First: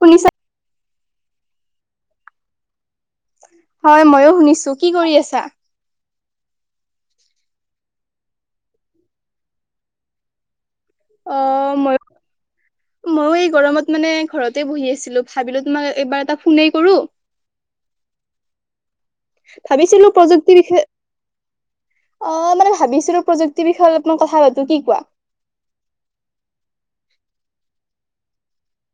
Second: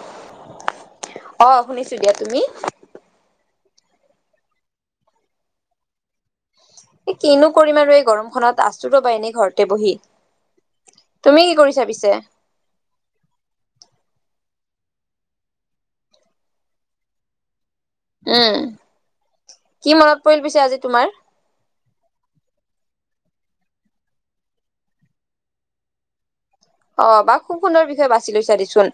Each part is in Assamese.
শুনিছা? অ শুনিছোঁ দিয়া তুমি হয় মইও শুনিছো কি কৰি আছা এই কিনো কৰিম আৰু এই গৰমখনত আছো ৰ'বা এনেই ঘৰতে বহি অ তুমি কি কৰিছা মই পিছে মইও এই গৰমত মানে ঘৰত ততে বহি আছিলো ভাবিলো তোমাক এবাৰ এটা ফোনে কৰো এ ভাবিছিলো প্ৰযুক্তিৰ বিষয়ে অ মানে ভাবিছিলো প্ৰযুক্তিৰ বিষয়ে অপমান কথা পাতো কি কোৱা অ বা খুব সুন্দৰ বিষয়ে বাছি লৈছা দেচোন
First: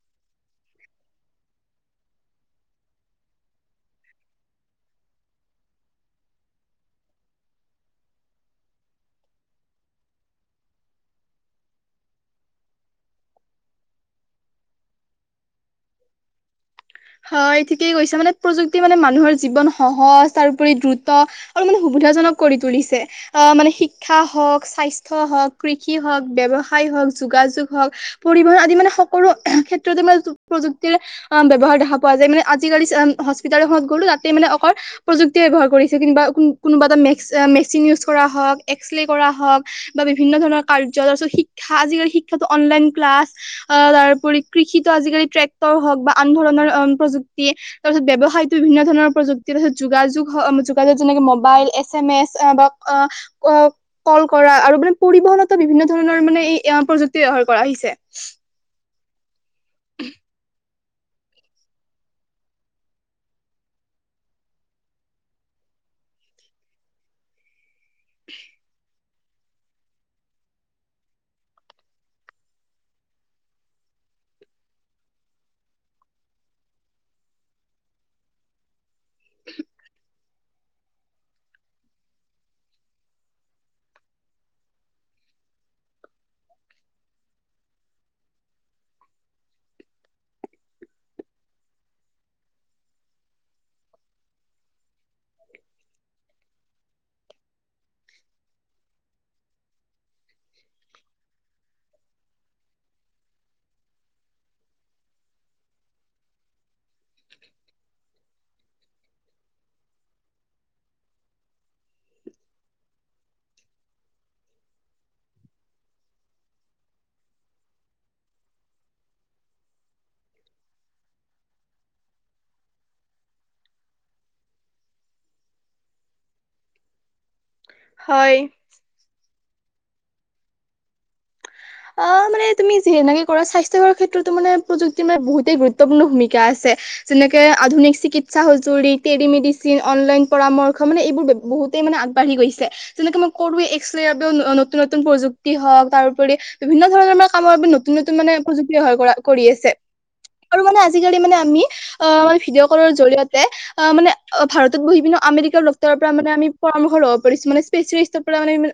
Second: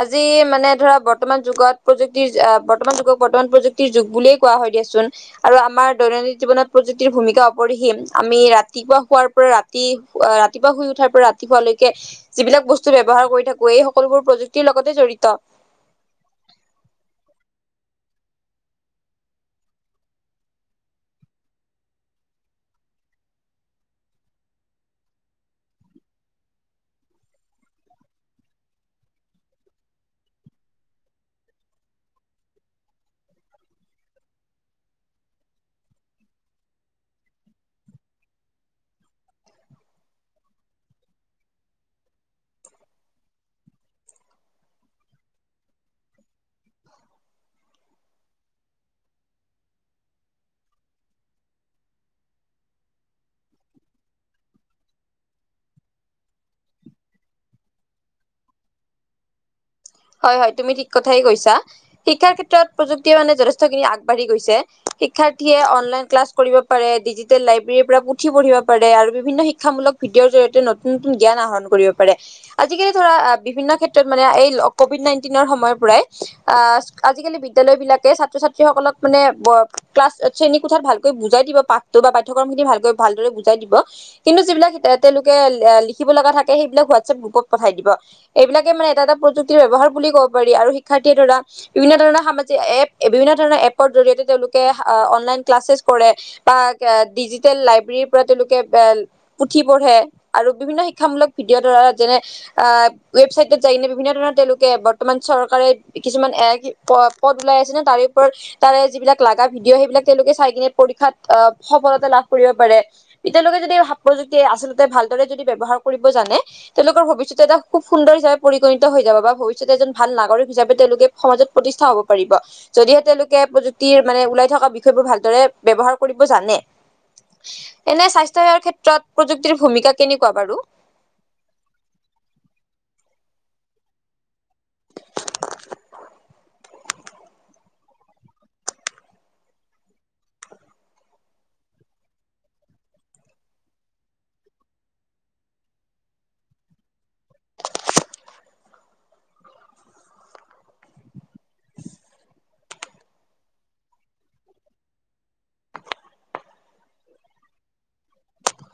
আজি মানে ধৰা বৰ্তমান যুগত প্ৰযুক্তি বিতমান প্ৰযুক্তিৰ যগ বুলিয়ে কোৱা হয় দিয়াচোন আৰু আমাৰ দৈনন্দিন জীৱত প্ৰুক্তিৰ ভূমিকা অপৰিহীম আমি ৰাতিপুৱা শোৱাৰ পৰা ৰাতি ৰাতিপুৱা শুই উঠাৰ পৰা ৰাতিপুৱালৈকে যিবিলাক বস্তু ব্যৱহাৰ কৰি থাকো এই সকলোবোৰ প্ৰযুক্তিৰ লগতে জড়িত। [unintelligible] হয় ঠিকেই কৈছা। মানে প্ৰযুক্তি মানে মানুহৰ জীৱন সহজ তাৰপৰি দ্ৰুত আৰু মানে সুবিধা- জনক কৰি তুলিছে। অ মানে শিক্ষা হওঁক, স্বাস্থ্য হওঁক, কৃষি হওঁক, ব্যৱসায় হওঁক- যোগাযোগ হওঁক, পৰিবহন আদি মানে সকলো ক্ষেত্ৰতে মানে প্ৰযুক্তিৰ অ ব্যৱহাৰ দেখা- পোৱা যায়। মানে আজিকালি হস্পিতাল এখনত গ'লো তাতে মানে অকল প্ৰযুক্তি ব্যৱহাৰ কৰিছে। কোনোবা তাৰে- মেচিন উচ কৰা হওঁক, এক্ৰ কৰা হওঁক বা বিভিন্ন ধৰণৰ কাৰ্য তাৰপাছত শিক্ষা আজিকালি- শিক্ষাতো অনলাইন ক্লাছ তাৰপৰি- প্ৰুক্তি তাৰপিছত্ ব্যৱসায়তো বিভিন্ন ধৰণৰ প্ৰযুক্তি তাৰপিছত যোগাযোগ যোগাযোগ যেনেকে মোবাইল এছ এ- মেচ বা অ কল কৰা আৰু মানে পৰিবহনটো বিভিন্ন ধৰণৰ মানে এই আ- প্ৰযুক্তি ব্যৱহাৰ কৰা আহিছে। হয় হয় তুমি ঠিক কথাই কৈছা। শিক্ষাৰ ক্ষেত্ৰত প্ৰযুক্তিয়ে মানে যথেষ্টখিনি আগবাঢ়ি গৈছে। শিক্ষাৰ্থীয়ে অনলাইন ক্লাছ কৰিব পাৰে ডিজিটেল লাইব্ৰেৰীৰ পৰা পুথি পঢ়িব পাৰে আৰু- বিভিন্ন শিক্ষামূলক ভিডিঅৰ জৰিয়তে নতুন নতুন জ্ঞান আহৰণ কৰিব পাৰে। আজিকালি ধৰা বিভিন্ন ক্ষেত্ৰত মানে- এই কভিদ নায়িন্তিনৰ সময় পৰাই আ আজিকালি বিদ্যালয় বিলাকে ছাত্ৰ-ছাত্ৰী সকলক- মানে ব ক্লাছ- শ্ৰেণী কোঠাত ভালকৈ বুজাই দিব পাঠটো বা পাঠ্যক্ৰম খিনি ভালকৈ ভালদৰে বুজাই দিব। কিন্তু যিবিলাক তেওঁলোকে- লিখিব লগা থাকে সেইবিলাক ৱাটচএপ গ্ৰপত পথায় দিব। এইবিলাকে মানে এটা এটা- প্ৰযুক্তিৰ ব্যৱহাৰ বুলি ক'ব পাৰি। আৰু শিক্ষাৰ্থীয়ে ধৰা বিভিন্ন ধৰণৰ সামাজিক এপ, বিভিন্ন ধৰণৰ এপৰ জৰিয়তে তেওঁলোকে- অনলাইন ক্লাছেছ কৰে। বা ডিজিটেল লাইব্ৰেৰীৰ পৰা তেওঁলোকে এ পুথি পঢ়ে আৰু বিভিন্ন শিক্ষামূলক ভ- [unintelligible] যেনে ৱেবচাইটত যায় কিনে বিভিন্ন ধৰণৰ- তেওঁলোকে বৰ্তমান চৰকাৰে কিছুমান পদ ওলাই আছে নে তাৰে ওপৰত তাৰে যিবিলাক লাগে- তাৰ ভিডিঅ সেইবিলাক তেওঁলোকে কিনে পৰীক্ষাত অ সফলতা লাভ কৰিব পাৰে। এতিয়ালৈকে যদি [unintelligible] আচলতে ভালদৰে যদি ব্যৱহাৰ কৰিব জানে তেওঁলোকৰ ভৱিষ্যৎ এটা খুব সুন্দৰ হিচাবে পৰিগণিত হৈ যাব বা- ভৱিষ্যতে এজন ভাল নাগৰিক হিচাপে তেওঁলোকে সমাজত প্ৰতিষ্ঠা হব পাৰিব। যদিহে তেওঁলোকে প্ৰযুক্তিৰ মানে- লৈ থকা বিষয়বোৰ ভালদৰে ব্যৱহাৰ কৰিব জানে। এনে হয় স্বাস্থ্য সেৱাৰ ক্ষেত্ৰত প্ৰযুক্তিৰ ভূমিকা কেনেকুৱা বাৰু? অ মানে তুমি যেনেকে কৰা স্বাস্থ্য সেৱাৰ ক্ষেত্ৰতো মানে প্ৰযুক্তিৰ মানে বহুতেই গুৰুত্বপূৰ্ণ ভূমিকা আছে। যেনেকে আধুনিক চিকিৎসা সজৰি টেলিমেডিচিন অনলাইন পৰামৰ্শ মানে এইবোৰ বহুত- গোটেই মে আগবাঢ়ি গৈছে। যেনেকে মই কৰোৱে এক্ৰ বাবে নতুন নতুন প্ৰযুক্তি হওক তাৰোপৰি- বিভিন্ন ধৰণৰ মান কামৰ বাবে নতুন নতুন মানে প্ৰযুক্তিয়ে কৰি আছে। আৰু মানে আজিকালি মানে আমি অ ম ভিডিঅ' কলৰ জৰিয়তে অ মানে ভাৰতত বহি পি- আমেৰিকা ডক্তৰৰ পৰা মানে আমি পৰামৰ্শ লব পাৰিছো। মানে স্পেয়েলিষ্টৰ পৰা মানে আমি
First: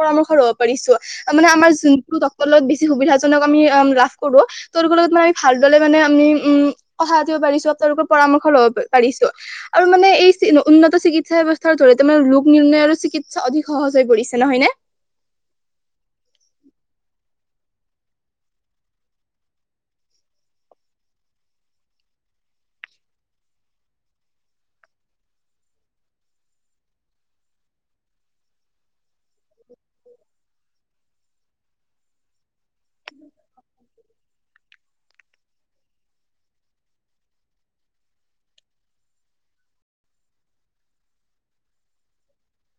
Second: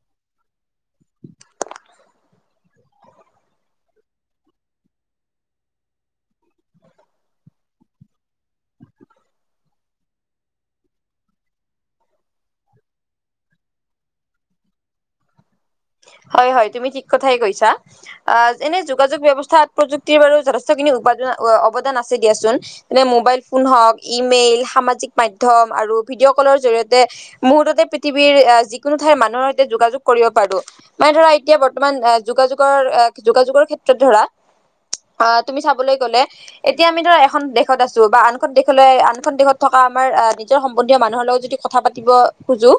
পৰামৰ্শ ল'ব পাৰিছোঁ। মানে আমাৰ যোন- [unintelligible] লগত বেছি সুবিধাাজনক আমি অ লাভ কৰো। তেওঁলোকৰ লগত মানে আমি ভালদৰে মানে আমি উম- কথা পাতিব পাৰিছো। তেওঁলোকৰ পৰামৰ্শ ল'ব পাৰিছো আৰু মানে এই উন্নত চিকিৎসা ব্যৱস্থা জৰিয়তে মানে লোক- নিৰ্ণয় আৰু চিকিৎসা অধিক সহজ হৈ পৰিছে নহয়নে। হয় হয় তুমি ঠিক- কথাই কৈছা। আহ এনে যোগাযোগ ব্যয়ৱস্থাত প্ৰযুক্তিৰ বাৰু যথেষ্টখিনি উৰ্পাজনৰ অৱদান আছে- দিয়াচোন যেনে মোবাইল ফোন হ'ক, ইমেইল, সামাজিক মাধ্যম আৰু ভিডিঅ' কলৰ জৰিয়তে- মুহুৰ্ততে পৃথিৱীৰ যিকোনো ঠাইৰ মানুহৰ সৈতে যোগাযোগ কৰিব পাৰো। মানে ধৰা এতিয়া বৰ্তমান যোগাযোগৰ যোগাযোগৰ ক্ষেত্ৰত ধৰা- অ তুমি চাবলৈ গলে এতিয়া আমি ধৰা এখন দেশত আছো বা আনখন দেশলৈ আনখন দেশত থকা- বা আমাৰ নিজৰ সম্বন্ধীয় মানুহৰ লগত যদি কথা পাতিব খোজো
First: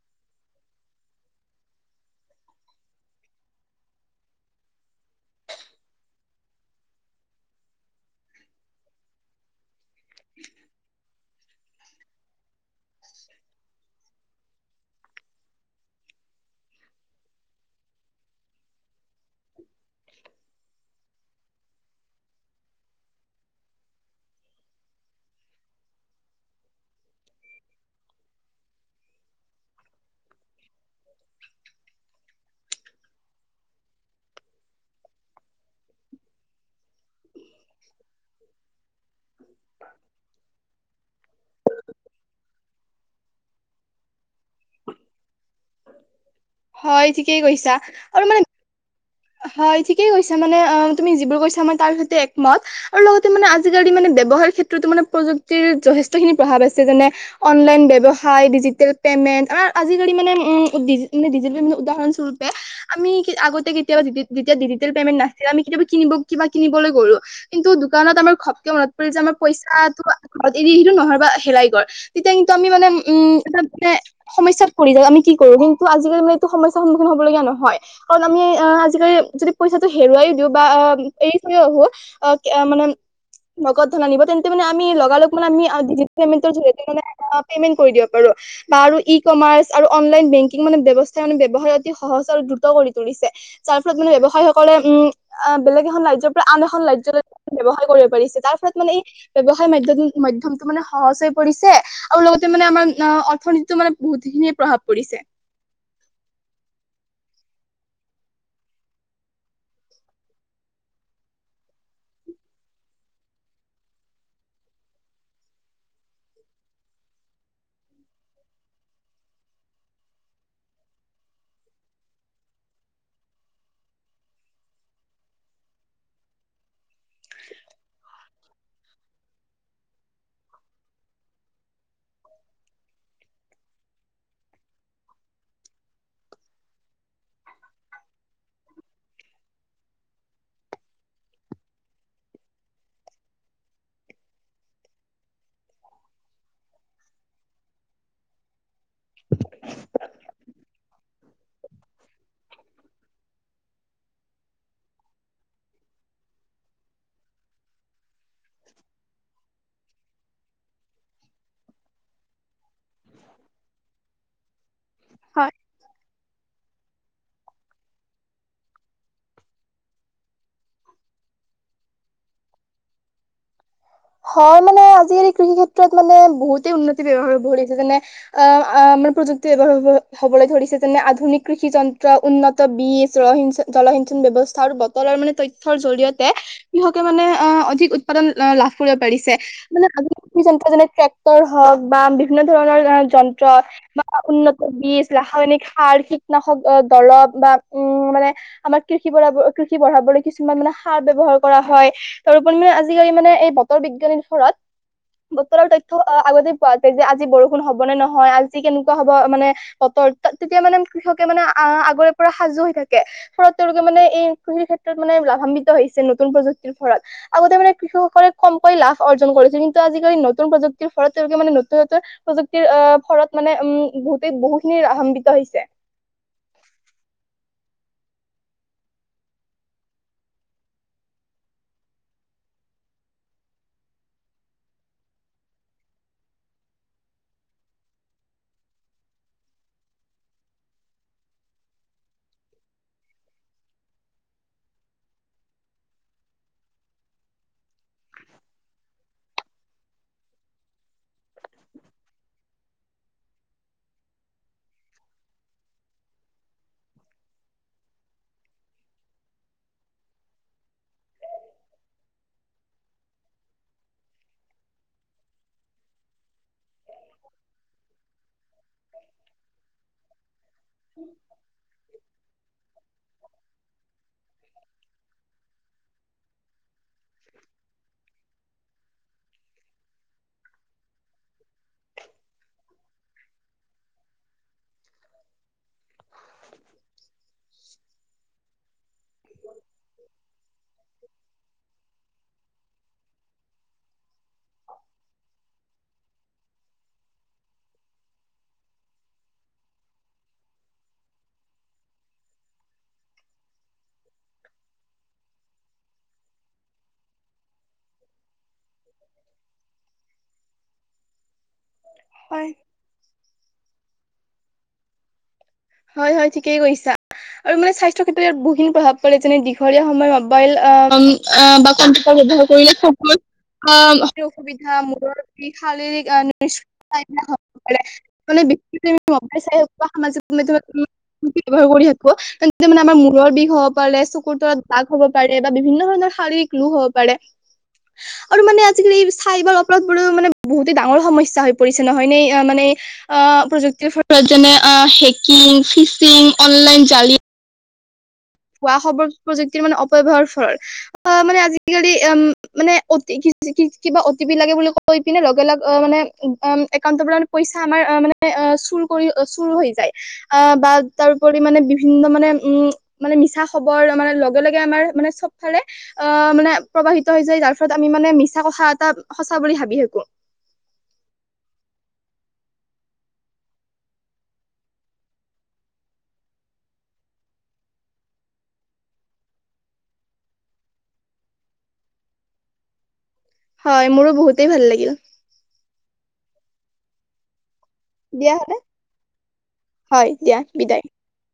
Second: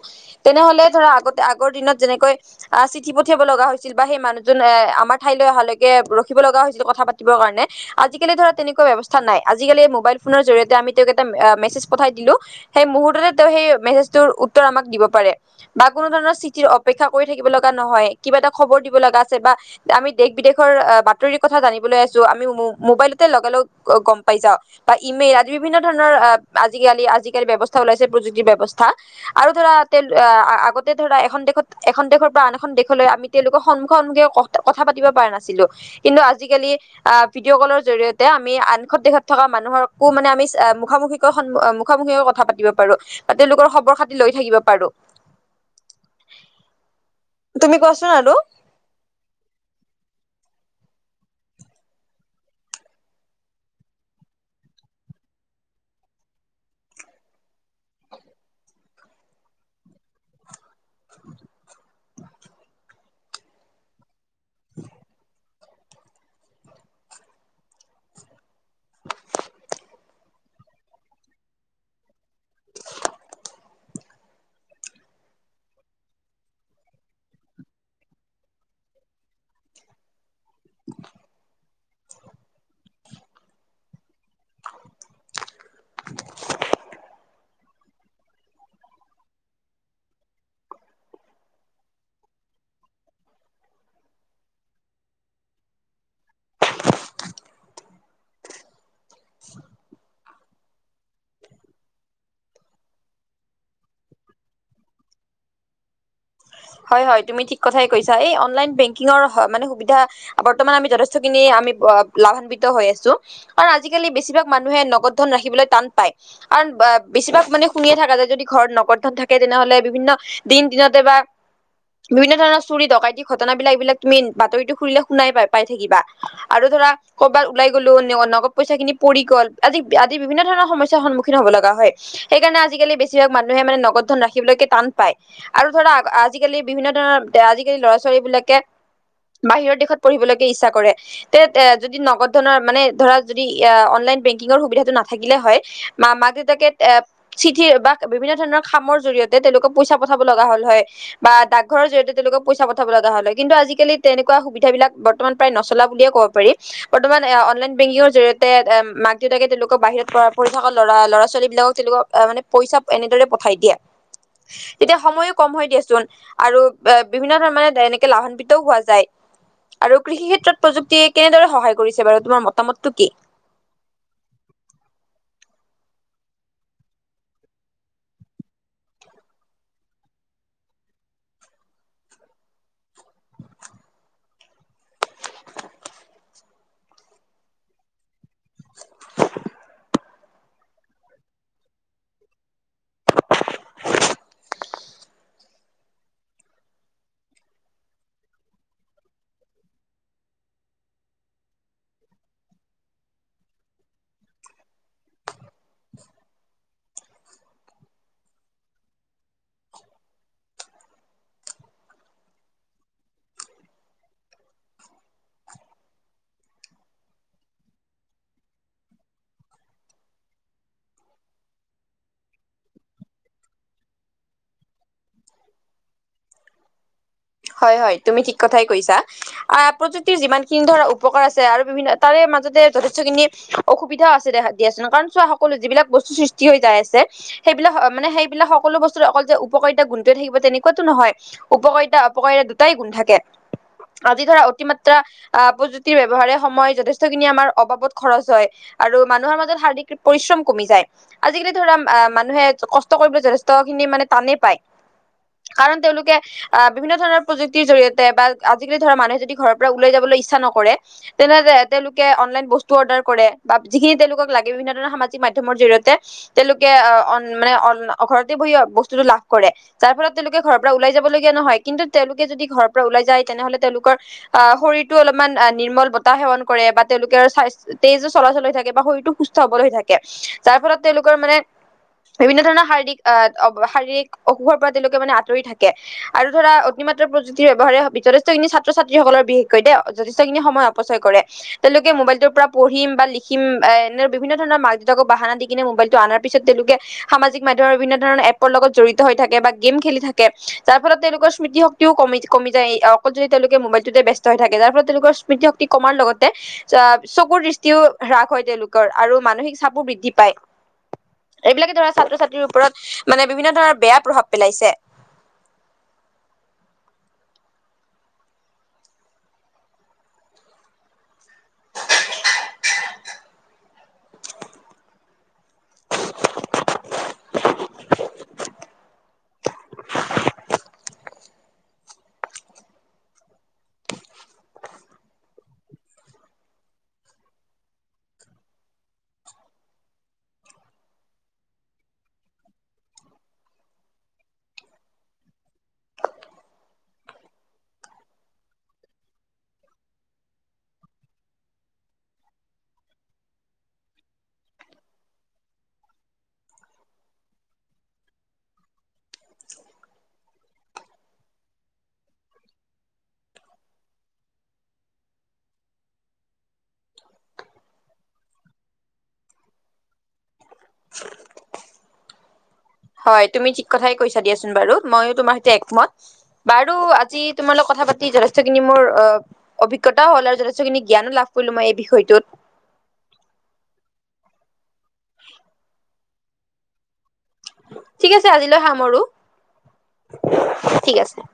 তেনেহ'লে ধৰা আগতে আগৰ দিনত যেনেকৈ- অ চিঠি পঠিয়াব লগা হৈছিল বা সেই মানুহজন এ আমাৰ ঠাইলৈ অহালৈকে ৰখিব লগা হৈছিল কথা পাতিব- কাৰণে আজিকালি ধৰা তেনেকুৱা ব্যৱস্থা নাই। আজিকালি মোবাইল ফোনৰ জৰিয়তে আমি তেওঁক এটা মেছেজ পঠাই দিলো- সেই মুহূুৰ্ততে তেওঁ সেই মেছেজটোৰ উত্তৰ আমাক দিব পাৰে বা কোনো ধৰণৰ চিঠিৰ অপেক্ষা- কৰি থাকিব লগা নহয়। কিবা এটা খবৰ দিব লগা আছে বা আমি দেশ বিদেশৰ বাতৰিৰ কথা জানিবলৈ আছো- আমি মোবাইলতে লগা লগ গম পাই যাও। বা ইমেইল আদি বিভিন্ন ধৰণৰ আজিকালি- আজিকালি ব্যৱস্থা ওলাইছে প্ৰযুক্তি ব্যৱস্থা, আৰু ধৰা তে আ-আ-আগতে ধৰা এখন দেশত এখন দেশৰ পৰা আন এখন দেশলৈ আমি তেওঁলোকৰ সন্মুখা সন্মুখিকে ক-কথা পাতিবা পাৰা নাছিলো, কিন্তু আজিকালি আ ভিডিঅ ক'লৰ জৰিয়তে আমি আনখন দেশত থকা মানুহকো মানে আমি আ মুখা-মুখিকৈ সন মুখা-মুখিকৈ কথা পাতিবা পাৰো, বা তেওঁলোকৰ খবৰ-খাতি লৈ থাকিবা পাৰো। হয় ঠিকেই কৈছা, তুমি কোৱাচোন আৰু মানে হয় ঠিকেই কৈছো মানে আ, তুমি যিবোৰ কৈছা মই তাৰ সৈতে একমত আৰু লগতে মানে আজিকালি মানে দে বহাৰ ক্ষেত্ৰতো মানে প্ৰযুক্তিৰ যথেষ্টখিনি প্ৰভাৱ আছে যেনে, অনলাইন ব্যৱসায়, ডিজিটেল পেমেন্ট আ আজিকালি মানে উ কেতিয়াবা যেতিয়া ডিজিটেল পেমেণ্ট নাছিল আমি কিতিয়াবা কিনিব কিবা কিনিবলৈ গলো, কিন্তু দোকানত আমাৰ ঘপকে মনত যে আমাৰ পইচাটো ঘৰত এৰি আহিলো নহলে বা হেৰাই গল। তেতিয়া কিন্তু আমি মানে উম, এ নে সমস্যাত পৰি যায় আমি কি কৰো, কিন্তু আজিকালি মানে এইটো সমস্যাৰ সন্মুখীন হব লগীয়া, কাৰণ আমি আহ, আজিকালি যদি পইচাটো হেৰুৱাই দিওঁ বা এৰি থৈও আহো অ' মানে নগদ ধন আনিব, তেন্তে মানে আমি লগা লগ মানে আমি [unintelligible] জৰিয়তে মানে পেমেণ্ট কৰি দিব পাৰো। বা আৰু ই কমাৰ্চ আৰু অনলাইন বেংকিং মানে ব্যৱস্থাই মান ব্যৱসায়ত অতি সহজ আৰু দ্ৰুত কৰি তুলিছে। যাৰ ফলত মানে ব্যৱসায়ী সকলে উম, আ বেলেগ এখন ৰাজ্যৰ পৰা আন এখন ৰাজ্যলৈ ব্যৱসায় কৰিব পাৰিছে। তাৰ ফলত মানে এই ব্যৱসায় মাধ্য -মধ্যমটো মানে সহজ হৈ পৰিছে আৰু লগতে মানে আমাৰ অ অৰ্থনীতিতো মানে বহুতখিনিয়ে প্ৰভাৱ পৰিছে। হয় হয়, তুমি থিক কথাই কৈছা। এই অনলাইন বেংকিংৰ হ' মানে সুবিধা বৰ্তমান আমি যথেষ্টখিনি আমি ব লাভান্বিত হৈ আছো আৰু আজিকালি বেছিভাগ মানুহে নগদ ধন ৰাখিবলৈ টান পায় কাৰণ বা বেছিভাগ মানে শুনিয়ে থাকা যায় যদি ঘৰত নগদ ধন থাকে তেনেহলে বিভিন্ন দিন- দিনতে বা বিভিন্ন ধৰণৰ চুৰি -ডকাইতি ঘটনাবিলাক এইবিলাক তুমি বাতৰিতো খুলিলে শুনাই পাই- পাই থাকিবা আৰু আৰু ধৰা কবাত ওলাই গ'লো নগদ পইচা খিনি পৰি গ'ল আদি -আদি বিভিন্ন ধৰণৰ সমস্যাৰ সন্মুখীন হব লগা হয়। সেইকাৰণে আজিকালি বেছিভাগ মানুহে মানে নগদ ধন ৰাখিবলৈকে টান পায় আৰু ধৰা আ আজিকালি বিভিন্ন ধৰণৰ আজিকালি ল'ৰা- ছোৱালী বিলাকে বাহিৰৰ দেশত পঢ়িবলৈকে ইচ্ছা কৰে তে এ' যদি নগদ ধনৰ মানে ধৰা যদি এ' অন লাইন বেংকিংৰ সুবিধাটো নাথাকিলে হয় মা-মাক -দেউতাকে এ' চিঠি বা বিভিন্ন ধৰণৰ খামৰ জৰিয় জৰিয়তে তেওঁলোকক পইচা পঠাব লগা হ'ল হয়। বা ডাকঘৰৰ জৰিয়তে তেওঁলোকক পইচা পঠাব লগা হ'ল হয় কিন্তু, আজিকালি তেনেকুৱা সুবিধাবিলাক বৰ্তমান প্ৰায় নচলা বুলিয় ক পাৰি, বৰ্তমান এয়া অনলাইন বেংকিংৰ জৰিয়তে এম মাক -দেউতাকে তেওঁলোকক বাহিৰত পঢ়া- পঢ়ি থকা লৰা ল'ৰা -ছোৱালীবিলাকক তেওঁলোকক মানে পইচা এনেদৰে পঠাই দিয়ে। তেতিয়া সময়ো কম হয় দিয়াচোন আৰু এ' বিভিন্ন ধৰনৰ মানে এনেকে লাভান্বিতও হোৱা যায়। আৰু কৃষি ক্ষেত্ৰত প্ৰযুক্তিয়ে কেনেদৰে সহায় কৰিছে বাৰু তোমাৰ মতামতটো কি? হয়, মানে আজিকালি কৃষি ক্ষেত্ৰত মানে বহুতে উন্নতি ব্যৱহাৰ [unintelligible] যেনে অ প্ৰযুক্তি ব্যৱহাৰ হব-হবলৈ ধৰিছে যেনে আধুনিক কৃষি যন্ত্ৰ, উন্নত বীজ, ৰহ জল ব্যৱস্থা আৰু বতৰৰ মানে তথ্যৰ জৰিয়তে কৃষকে মানে অহ অধিক উৎপাদন লাভ কৰিব পাৰিছে। মানে [unintelligible] যন্ত্ৰ যেনে ট্ৰেক্টৰ হওক বা বিভিন্ন ধৰণৰ যন্ত্ৰ বা উন্নত বীজ, ৰাসায়নিক সাৰ, কীটনাশক অহ দৰৱ বা উম মানে আমাৰ কৃষি বঢ়াব কৃষি বঢ়াবলৈ কিছুমান মানে সাৰ ব্যৱহাৰ কৰা হয তাৰ ওপৰি মানে আজিকালি মানে এই বত তৰ বিজ্ঞানীৰ ফলত বতৰৰ তথ্য আ -আগতে পোৱা যায় যে আজি বৰষুণ হব নে নহয় আজি কেনেকুৱা হ'ব মানে বতৰ তেতিয়া মানে কৃষকে মানে আ, আগৰে পৰা সাজু হৈ থাকে ফলত তেওঁলোকে মানে এই কৃষিৰ ক্ষেত্ৰত মানে লাভান্বিত হৈছে নতুন -প্ৰযুক্তি ৰ ফলত। আগতে মানে কৃষকসকলে কমকৈ লাভ অৰ্জন কৰিছিল কিন্তু আজিকালি নতুন প্ৰযুক্তিৰ ফলত তেওঁলোকে মানে নতুন -নতুন প্ৰযুক্তিৰ অহ ফলত মানে উম বহুতে- বহুখিনি লভান্বিত হৈছে। হয় -হয়, তুমি ঠিক কথাই কৈছা। আ'প্ৰযুক্তিৰ যিমানখিনি ধৰা উপকাৰ আছে আৰু বিভিন্ন তাৰে মা যাতে যথেষ্ট খিনি অসুবিধাও আছে দেখা দিয়াচোন কাৰণ চোৱা, সকলো যিবিলাক বস্তু সৃষ্টি হৈ যায় আছে সেইবিলাক মানে সেইবিলাক সকলো বস্তুৰে অকল যে উপকাৰিতা গুণটোৱে থাকিব তেনেকুৱাতো নহয়, উপকাৰিতা উপকাৰীৰে দুটাই গুণ থাকে। আজি ধৰা অতিমাত্ৰা আহ প্ৰযুক্তিৰ ব্যৱহাৰে সময় যথেষ্টখিনি আমাৰ অবাবত খৰচ হয় আৰু মানুহৰ মাজত শাৰীৰিক পৰিশ্ৰম কমি যায় আজিকালি ধৰা আ' মানুহে কষ্ট কৰিবলৈ যথেষ্ট নি মানে তানে পায় কাৰণ তেওঁলোকে অহ বিভিন্ন ধৰণৰ প্ৰযুক্তিৰ জৰিয়তে বা আজিকালি ধৰা মানুহে যদি ঘৰৰ পৰা উলাই যাবলৈ ইচ্ছা নকৰে তেনেতে তেওঁলোকে অনলাইন বস্তু অৰ্ডাৰ কৰে বা যিখিনি তেওঁলোকক লাগে বিভিন্ন ধৰৰ সামাজিক মাধ্যমৰ জৰি়য়তে তেওঁলোকে [unintelligible] মানে ঘৰতে বহি বস্তুটো লাভ কৰে যাৰ ফলত তেওঁলোকে ঘৰৰ পৰা ওলাই যাবলগীয়া নহয়। কিন্তু তেওঁলোকে যদি ঘৰৰ পৰা ওলাই যায় তেনেহলে তেওঁলোকৰ অহ, শৰীৰতো অলপমান নিৰ্মল বতাহ সেৱন কৰে বা তেওঁলোকে স্বাস তেজো চলাচল হৈ থাকে। বা শৰীৰটো সুস্থ হবল হৈ থাকে যাৰ ফলত তেওঁলোকৰ মানে বিভিন্ন ধৰণৰ শাৰীৰিক আহ শাৰীৰিক অসুখৰ পৰা তেওঁলোকে মানে আঁতৰি থাকে আৰু ধৰা অতিমাত্ৰা প্ৰযুক্তিৰ ব্যৱহাৰে বিতদেষ্টখিনি ছাত্ৰ-ছাত্ৰীসকলৰ বি [unintelligible] যথেষ্ট খিনি সময় অপচয় কৰে তেওঁলোকে মোবাইল পৰা পঢ়িম বা লিখিম এনে বিভিন্ন ধৰণৰ মাক -দেউতাকক বাহানা দি কিনে মবাইলটো আনাৰ পিছত তেওঁলোকে সা সামাজিক মাধ্যমৰ বিভিন্ন ধৰণৰ এপৰ লগত জডিত হৈ থাকে বা গেম খেলি থাকে যাৰ ফলত তেওঁলোক। স্মৃতিশক্তিও কমি কমি যায় অকল যদি তেওঁলোকে মোবাইলটোতে ব্যস্ত হৈ থাকে যাৰ ফলত তেওঁলোকৰ স্মৃতিশক্তি কমাৰ লগত। তে চকুৰ দৃষ্টিও হাস হয় তেওঁলোকৰ আৰু মানসিক চাপো বৃদ্ধি পায়। এইবিলাকে ধৰা ছাত্ৰ ছাত্ৰীৰ হয় ওপৰত মানে বিভিন্ন ধৰণৰ বেয়া প্ৰভাৱ পেলাইছে। হয় হয় ঠিকেই কৈছা। আৰু মানে স্বাস্থ্যৰ ক্ষেত্ৰত ইয়াত বহুখিনি প্ৰভাৱ পৰে যেনে দীঘলীয়া সময়ত মবাইল বা কম্পিউটাৰ। দেহ কৰিলে চকুত। অ স অসুবিধা মূৰৰ শাৰীৰিক নিলাক হব পাৰে মানে। সম্পাইছাই সামাজিক মাধ্যমত। ব্যৱহাৰ কৰি থাকো মানে আমাৰ মূৰৰ বিষ হব পাৰে চকুৰ তলত দাক হব পাৰে বা বিভিন্ন ধৰণৰ। শাৰীৰিক লু হব পাৰে। আৰু মানে আজিকালি চাইবাৰ অপৰাধ বোৰো মানে বহুতে ডাঙৰ সমস্যা হৈ পৰিছে নহয় ন মানে। অঁ প্ৰযুক্তিৰ ফলত যেনে হেকিং ফিচিং অনলাইন জালি। হোৱা সব প্ৰযুক্তিৰ মানে অপব্যয়ৱহাৰ ফল আহ মানে আজিকালি উ মানে অতি। কিবা অ' টি পি লাগে বুলি কৈ পিনে লগে লগ অ মানে উম একাউণ্টৰ পৰাে পইচা আমাৰ অ মানে। চুৰ কৰি চুৰ হৈ যায় আহ বা তাৰপৰি মানে বিভিন্ন মানে উম। মানে মিছা খবৰ মানে লগে লগে আমাৰ মানে চবফালে অ মানে প্ৰবাহিত হৈ যায় তাৰফত আমি। মানে মিছা কথা এটা সঁচা বুলি ভাবি থাকো। হয় তুমি ঠিক কথাই কৈছা দিয়াচোন বাৰু মইো তোমাৰ সৈতে একমত বাৰু আজি তোমাৰ লগ ক। কথা পাতি যথেষ্টখিনি মোৰ অ অভিজ্তাও হ'ল আৰু যথেষ্টখিনি জ্ঞানো লাভ কৰিলো মই এই বিষয়টোত। হয় মোৰো বহুতেই ভাল লাগিল। ঠিক আছে দিয়া আজিলৈ সমৰো হয় দিয়া বিদায় আৰু ঠিক আছে।